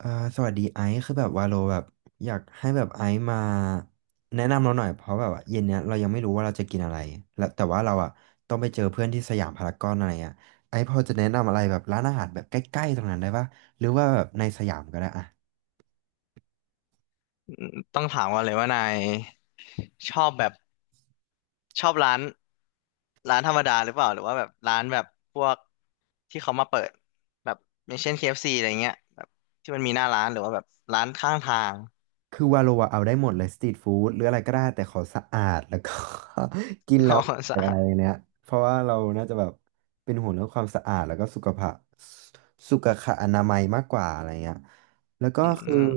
อ่าสวัสดีไอซ์คือแบบว่าโลแบบอยากให้แบบไอซ์มาแนะนำเราหน่อยเพราะแบบว่าเย็นเนี้ยเรายังไม่รู้ว่าเราจะกินอะไรแล้วแต่ว่าเราอ่ะต้องไปเจอเพื่อนที่สยามพารากอนอะไรอ่ะไอซ์พอจะแนะนำอะไรแบบร้านอาหารแบบใกล้ๆตรงนั้นได้ปะหรือว่าแบบในสยามก็ได้อ่ะ ต้องถามก่อนเลยว่านายชอบแบบชอบร้านธรรมดาหรือเปล่าหรือว่าแบบร้านแบบพวกที่เขามาเปิดแบบอย่างเช่น KFC อฟซีอะไรเงี้ยแบบที่มันมีหน้าร้านหรือว่าแบบร้านข้างทาง คือวาโลอะเอาได้หมดเลยสตรีทฟู้ดหรืออะไรก็ได้แต่ขอสะอาด แล้วก็ กิน นแล้อวกไม่สะเป็นอะอาไรดเนี้ยเพราะว่าเราน่าจะแบบเป็นห่วงเรื่องความสะอาดแล้วก็สุขภาพสุขะอนามัยมากกว่าอะไรเงี้ยแล้วก็อืคือม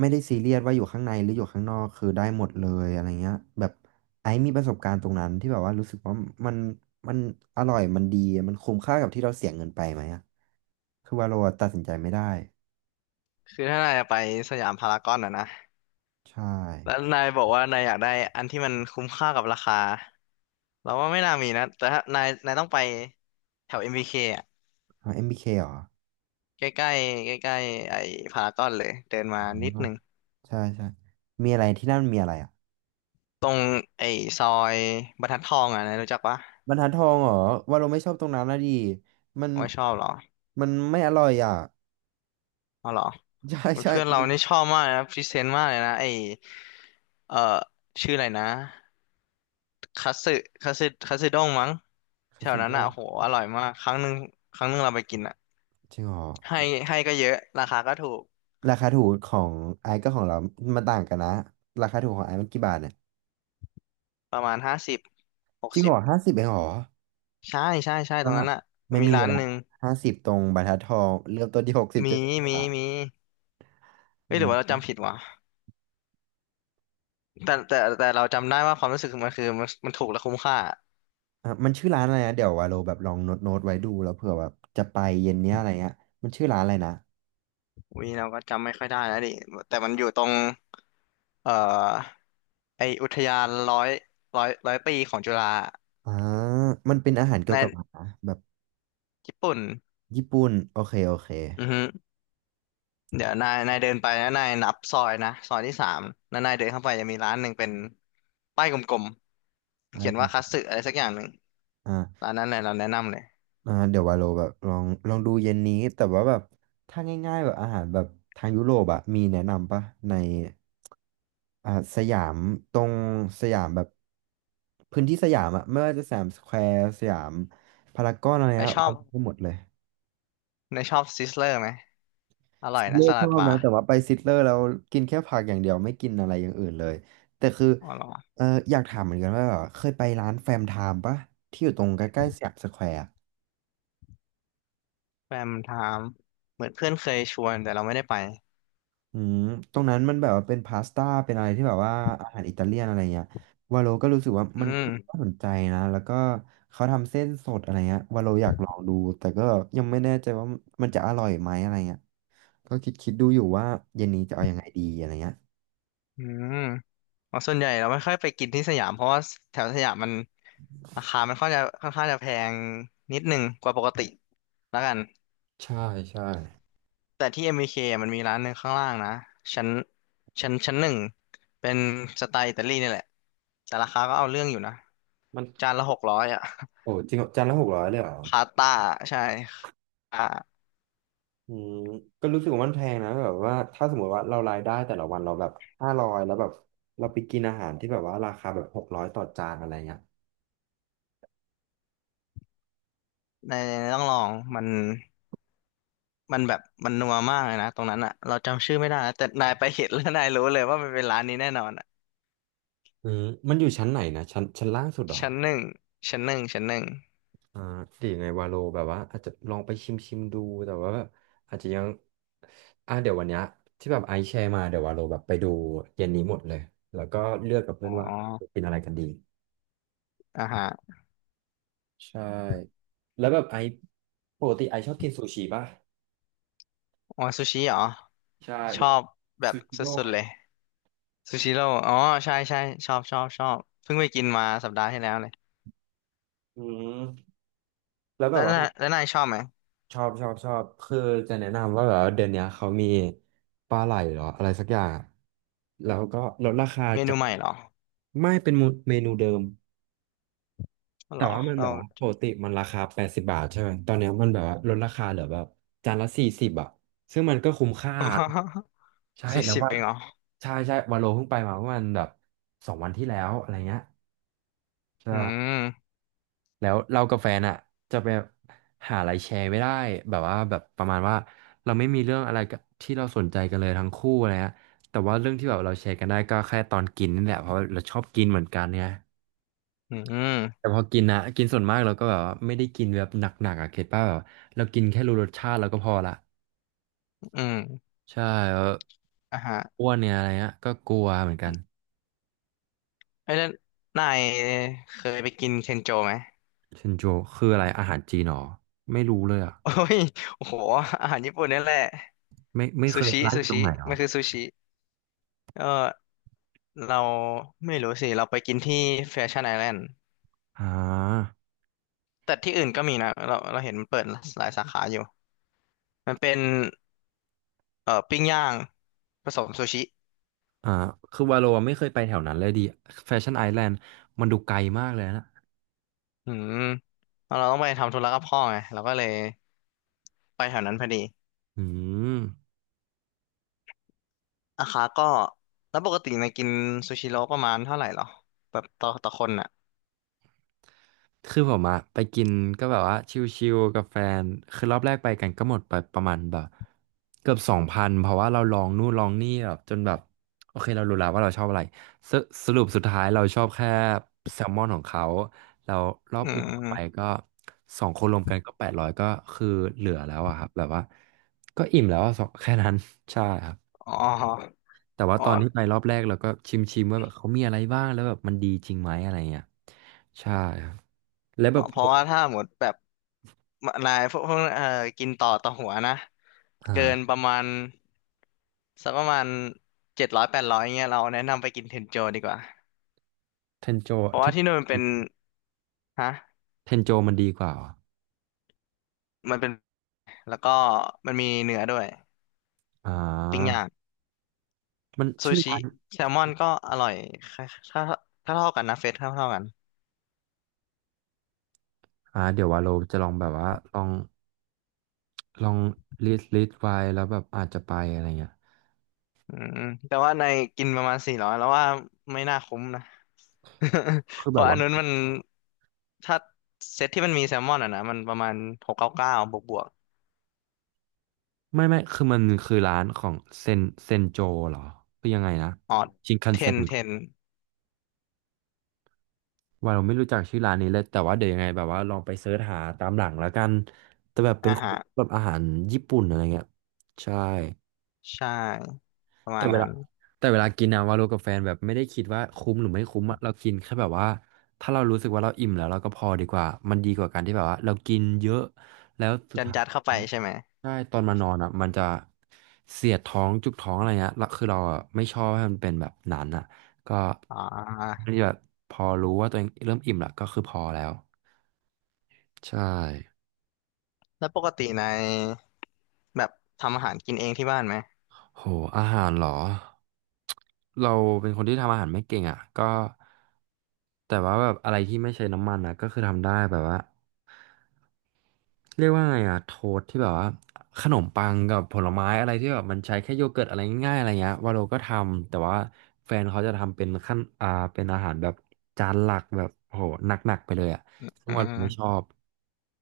ไม่ได้ซีเรียสว่าอยู่ข้างในหรืออยู่ข้างนอกคือได้หมดเลยอะไรเงี้ยแบบไอ้มีประสบการณ์ตรงนั้นที่แบบว่ารู้สึกว่ามันมันอร่อยมันดีมันคุ้มค่ากับที่เราเสียเงินไปไหมอะคือวาโลตัดสินใจไม่ได้คือถ้านายจะไปสยามพารากอนอ่ะนะใช่แล้วนายบอกว่านายอยากได้อันที่มันคุ้มค่ากับราคาเราว่าไม่น่ามีนะแต่ถ้านายต้องไปแถว MBK อมบีเคอ่ะเอาเอ็มบีเคเหรอ ใกล้ๆใกล้ๆไอ้พารากอนเลยเดินมานิดนึง ใช่ใช่มีอะไรที่นั่นมีอะไรอ่ะตรงไอ้ซอยบรรทัดทองอ่ะนะรู้จักปะบรรทัดทองเหรอว่าเราไม่ชอบตรงนั้นนะดิมันไม่ชอบเหรอมันไม่อร่อยอ่ะ เอาเหรอ ใช่ใช่เพื่อนเรามันนี่ชอบมากนะพรีเซนต์มากเลยนะไอ้เอ่อชื่ออะไรนะคัตสึคัตสึด้งมั้งแถคาวสินั้โงนอ่ะโหอร่อยมากครั้งหนึ่งเราไปกินอ่ะจริงเหรอให้ให้ก็เยอะราคาก็ถูกราคาถูกของไอ้กับของเรามันต่างกันนะราคาถูกของไอ้์มันกี่บาทเนี่ยประมาณห้าสิบหจกริงสิเหรบอ50 เองเหรอใช่ใช่ใช่ก็ตรงนั้นอ่ะไม่มีมีร้านละหนึ่ง50 ตรงบรรทัดทองเริ่มต้นที่หกสิบเจ็มีดสิบมีบาทมีเอ้ยหรือว่าเราอืมจำผิดวะแต่เราจำได้ว่าความรู้สึกมันคือมันถูกและคุ้มค่า อ่ะมันชื่อร้านอะไรนะเดี๋ยววาโลแบบลองโน้ตโน้ตไว้ดูแล้วเผื่อแบบจะไปเย็นเนี้ยอะไรเงี้ยมันชื่อร้านอะไรนะ วีเราก็จำไม่ค่อยได้แล้วดิแต่มันอยู่ตรงเอ่อไออุทยานร้อยปีของจุฬาอ่ามันเป็นอาหารเกี่ในยวกับอาหารนะแบบญี่ปุ่นญี่ปุ่นโอเคโอเคอือฮึเดี๋ยวนายเดินไปนะนายนับซอยนะซอยที่สามแล้วนายเดินเข้าไปจะมีร้านหนึ่งเป็นป้ายกลมไปๆเขียนกันว่าคัตสึอะไรสักอย่างหนึ่งอ่าร้านนั้นเลยเราแนะนำเลยเดี๋ยววาโลแบบลองลองดูเย็นนี้แต่ว่าแบบถ้าง่ายๆแบบอาหารแบบทางยุโรปอะมีแนะนำปะในสยามตรงสยามแบบพื้นที่สยามอะไม่ว่าจะสยามสแควร์สยามพารากอนอะไรนาเงี้ยยชอวาบโลได้หมดเลย นายชอบซิสเลอร์ไหมอร่ซิอยตเลนะอสร์ชลัอดบบานะร์แต่ว่าไปซิตเลอร์แล้วกินแค่ผักอย่างเดียวไม่กินอะไรอย่างอื่นเลยแต่คืออ๋อเหรอเอออยากถามเหมือนกันว่าแบบเคยไปร้านแฟมไทม์ปะที่อยู่ตรงใกล้ๆสยามสแควร์อะแฟมันถามเหมือนเพื่อนเคยชวนแต่เราไม่ได้ไปอืมตรงนั้นมันแบบว่าเป็นพาสต้าเป็นอะไรที่แบบว่าอาหารอิตาเลียนอะไรเงี้ยวาโลก็รู้สึกว่าอืมันก็มน่าสนใจนะแล้วก็เขาทำเส้นสดอะไรเงี้ยวาโลอยากลองดูแต่ก็ยังไม่แน่ใจว่ามันจะอร่อยไหมอะไรเงี้ยก็คิดคิดดูอยู่ว่าเย็นนี้จะเอายังไงดีอะไรเงี้ยอืม อ๋อส่วนใหญ่เราไม่ค่อยไปกินที่สยามเพราะว่าแถวสยามมันราคามันค่อนข้างจะแพงนิดหนึ่งกว่าปกติแล้วกันใช่ใช่แต่ที่ MBK มบีเคมันมีร้านหนึ่งข้างล่างนะชั้นชั้นหนึ่งเป็นสไตล์อิตาลีนี่แหละแต่ราคาก็เอาเรื่องอยู่นะมัน จานละ600อะโอ้จริงเหรอจานละ 600เลยเหรอพาสต้าใช่อ่าอืมก็รู้สึกว่ามันแพงนะแบบว่าถ้าสมมติว่าเรารายได้แต่ละวันเราแบบ500แล้วแบบเราไปกินอาหารที่แบบว่าราคาแบบ600 ต่อจานอะไรเงี้ยในต้องลองมันมันแบบมันนัวมากเลยนะตรงนั้นอะเราจำชื่อไม่ได้นะแต่นายไปเห็นแล้วนายรู้เลยว่ามันเป็นร้านนี้แน่นอนอะอืมมันอยู่ชั้นไหนนะชั้นชั้นล่างสุดเหรอชั้นหนึ่งชั้นหนึ่งชั้นหนึ่ง อ่าหรือยังไงวาโลแบบว่าอาจจะลองไปชิมชิมดูแต่ว่าแบบอาจจะยังเดี๋ยววันเนี้ยที่แบบไอซ์แชร์มาเดี๋ยววาโลแบบไปดูเย็นนี้หมดเลยแล้วก็เลือกกับเพื่อ๋ออนว่าเป็นอะไรกันดีอาหารใช่แล้วแบบไอซ์ปกติไอซ์ชอบกินซูชิป่ะ อ๋อซูชิเหรอ ใช่ชแบอบบแบบซูชิสโรุ่ดๆเลยซูชิโร่อ๋อใช่ใช่ชอบชอบชอบ เพิ่งไปกินมาสัปดาห์ที่แล้วเลย อืมแล้วแบบว่าแล้วนายชอบไหม ชอบชอบชอบคือจะแนะนำว่าแบบว่าเดือนเนี้ยเขามีปลาไหลเหรออะไรสักอย่างอะแล้วก็ลดราคาเมจานูกใหม่เหรอไม่เป็นเมนูเดิมเหแต่รอว่ามันแบเรา บว่าปกติมันราคา80 บาทใช่ไหมตอนเนี้ยมันแบบว่าลดราคาเหลือแบบจานละ 40อ่ะซึ่งมันก็คุ้มค่า ใช่สี่แล้วสิบว่าเองเหรอใช่ใช่วาโลเพิ่งไปมาเมื่อวันแบบ2 วันที่แล้วอะไรเงี้ยอืใช่ มแล้วเรากับแฟนอ่ะจะไปหาอะไรแชร์ไม่ได้แบบว่าแบบประมาณว่าเราไม่มีเรื่องอะไรกับที่เราสนใจกันเลยทั้งคู่อะไรเงี้ยแต่ว่าเรื่องที่แบบเราแชร์กันได้ก็แค่ตอนกินนี่แหละเพราะว่าเราชอบกินเหมือนกันเนี่ยอืมแต่พอกินนะกินส่วนมากเราก็แบบว่าไม่ได้กินแบบหนักๆอ่ะเข็ดป่ะแบบเรากินแค่รู้รสชาติเราก็พอละอืมใช่แล้วอ่ะฮะอ้วนเนี่ยอะไรเงี้ยก็กลัวเหมือนกันเอ้ยแล้วนายเคยไปกินเทนโจไหม เชนโจคืออะไรอาหารจีนหรอไม่รู้เลยอ่ะ โอ้ยโอ้โหอาหารญี่ปุ่นนี่แหละไม่เคซูยชิร้านอซูยู่ตรงชิไหนหรอมันคือซูชิ ก็เราไม่รู้สิเราไปกินที่แฟชั่นไอแลนด์อ่า แต่ที่อื่นก็มีนะเราเห็นมันเปิดหลายสาขาอยู่มันเป็นปิ้งย่างผสมซูชิอ่าคือวาโลไม่เคยไปแถวนั้นเลยดิแฟชั่นไอแลนด์มันดูไกลมากเลยนะอืมแล้วเราต้องไปทำธุระกับพ่อไงเราก็เลยไปแถวนั้นพอดีอืมราคาก็แล้วปกติในยกินซูชิโร่ประมาณเท่าไหร่หรอแบบต่อคนอ่ะคือผมอะไปกินก็แบบว่าชิลๆกับแฟนคือรอบแรกไปกันก็หมดไปประมาณแบบเกือบ2,000เพราะว่าเราลองนู่นลองนี่แบบจนแบบโอเคเรารู้แล้วว่าเราชอบอะไรสสรุปสุดท้ายเราชอบแค่แซลมอนของเขาแล้วรอบอือื่นไปมก็สองคนรวมกันก็800ก็คือเหลือแล้วอะครับแบบว่าก็อิ่มแล้วอะสอง แค่นั้น ใช่ครับ อแต่ว่า๋อตอนที่ไปรอบแรกเราก็ชิมว่าแบบเขามีอะไรบ้างแล้วแบบมันดีจริงไหมอะไรเงี้ยใช่ครับแล้วแบอ๋อบเพราะว่าถ้าหมดแบบ นายพวกพวกกินต่อหัวนะเกินปอ่าระมาณสักประมาณ700 800เงี้ยเราแนะนำไปกินเทนโจดีกว่าเทนโจเพราะเทว่านที่นู่นมันเป็นฮะเทนโจมันดีกว่าเหรอมันเป็นแล้วก็มันมีเนื้อด้วยอ่ปิ้งย่าางมันซูชื่อชิร้านแซลมอนก็อร่อยถ้าถ้าเท่ากันนะเฟสเท่ากันอ่าเดี๋ยวว่าเราจะลองแบบว่าลองลิสต์ไว้แล้วแบบอาจจะไปอะไรเงี้ยอืมแต่ว่าในกินประมาณ400แล้วว่าไม่น่าคุ้มนะ คื อเพแบบราะอันว่านู้นมันถ้าเซตที่มันมีแซลมอนอ่ะนะมันประมาณ699บวกบวก ไม่คือมันคือร้านของเซนเซนโจเหรอคือยังไงนะอ๋อชินคัเทนเซ็น นเทนว่าเราไม่รู้จักชื่อร้านนี้เลยแต่ว่าเดี๋ยวยังไงแบบว่าลองไปเสิร์ชหาตามหลังแล้วกันแต่แบบเป็อ่านของฮะแบบอาหารญี่ปุ่นอะไรเงี้ยใช่ ใช่ประมาแต่ณเวนั้ลานแต่เวลากินอะวาโลกับแฟนแบบไม่ได้คิดว่าคุ้มหรือไม่คุ้มอะเรากินแค่แบบว่าถ้าเรารู้สึกว่าเราอิ่มแล้วเราก็พอดีกว่ามันดีกว่าการที่แบบว่าเรากินเยอะแล้วสุดยัดท้ายยัดเข้าไปใช่ไหมใช่ตอนมานอนอะมันจะเสียดท้องจุกท้องอะไรเงี้ยแล้วคือเราอะไม่ชอบให้มันเป็นแบบนั้นอะก็อ่อัานจะแบบพอรู้ว่าตัวเองเริ่มอิ่มละก็คือพอแล้วใช่ แล้วปกติในแบบทำอาหารกินเองที่บ้านไหมโห อาหารเหรอ เราเป็นคนที่ทำอาหารไม่เก่งอ่ะ ก็แต่ว่าแบบอะไรที่ไม่ใช้น้ำมันอ่ะก็คือทำได้แบบว่า เรียกว่าไงอะโทสที่แบบว่าขนมปังกับผลไม้อะไรที่แบบมันใช้แค่โยเกิร์ตอะไรง่ายๆอะไรเงี้ยวาโลก็ทำแต่ว่าแฟนเขาจะทำเป็นขั้นอ่าเป็นอาหารแบบจานหลักแบบโหหนักๆไปเลยอะซึ่งอืวาโลไม่ชมอบ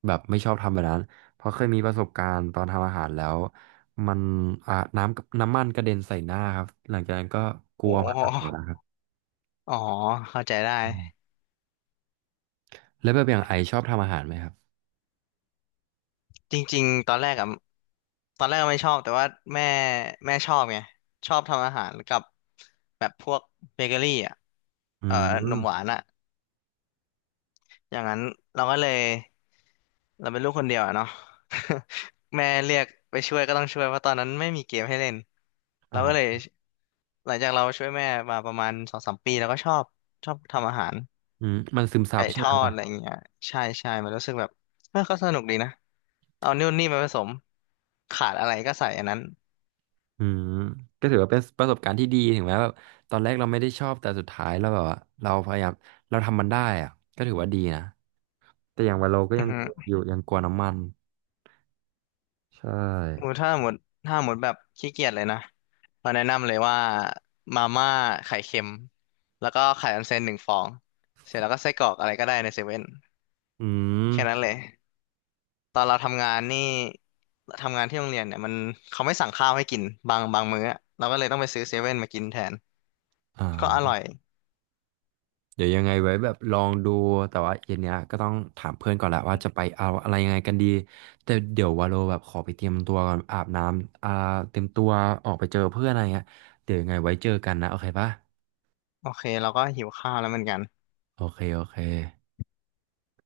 แบบไม่ชอบทำแบบนั้นเพราะเคยมีประสบการณ์ตอนทำอาหารแล้วมันอ่าน้ำกับน้ำมันกระเด็นใส่หน้าครับหลังจากนั้นก็กโอลัวมา้กอ๋อเข้าใจได้ อืมแล้วแบบอย่างไอชอบทำอาหารไหมครับจริงๆตอนแรกอะตอนแรกก็ไม่ชอบ แต่ว่าแม่แม่ชอบไงชอบทำอาหารกับแบบพวกเบเกอรี่อ่ะ อืขนมหวามนอ่ะ อย่างนั้นเราก็เลยเราเป็นลูกคนเดียวอะเนาะ แม่เรียกไปช่วยก็ต้องช่วยเพราะตอนนั้นไม่มีเกมให้เล่นเราก็เลยอ่าหลังจากเราช่วยแม่มาประมาณ2 3 ปีแล้วก็ชอบทำอาหารอืมมันซึมซัไก่บใช่ทไหอดม อะไรอย่างเงี้ยใช่ใช่มันรู้สึกแบบเออก็สนุกดีนะเอานู่นนี่มาผสมขาดอะไรก็ใส่อันนั้นอืมก็ถือว่าเป็นประสบการณ์ที่ดีถึงแม้แบบตอนแรกเราไม่ได้ชอบแต่สุดท้ายเราแบบว่าเราพยายามเราทำมันได้อะก็ถือว่าดีนะแต่อย่างว่าโลก็อืยัองฮึ กลัวอยู่ยังกลัวน้ำมันใช่หมูถ้าหมดแบบขี้เกียจเลยนะเราแนะนำเลยว่ามาม่าไข่เค็มแล้วก็ไข่ออนเซ็นหนึ่งฟองเสร็จแล้วก็ไส้กรอกอะไรก็ได้ในเซเว่นอืมแค่นั้นเลยตอนเราทำงานนี่ทำงานที่โรงเรียนเนี่ยมันเขาไม่สั่งข้าวให้กินบางมื้ออะเราก็เลยต้องไปซื้อเซเว่นมากินแทนอก็อ่าร่อยเดี๋ยวยังไงไว้แบบลองดูแต่ว่าเย็นเนี้ยก็ต้องถามเพื่อนก่อนแหละว่าจะไปเอาอะไรยังไงกันดีแต่เดี๋ยววาโลแบบขอไปเตรียมตัวก่อนอาบน้ำอ่าเตรียมตัวออกไปเจอเพื่อนอะไรเงี้ยเดี๋ยวยังไงไว้เจอกันนะโอเคปะโอเคเราก็หิวข้าวแล้วเหมือนกันโอเคโอเค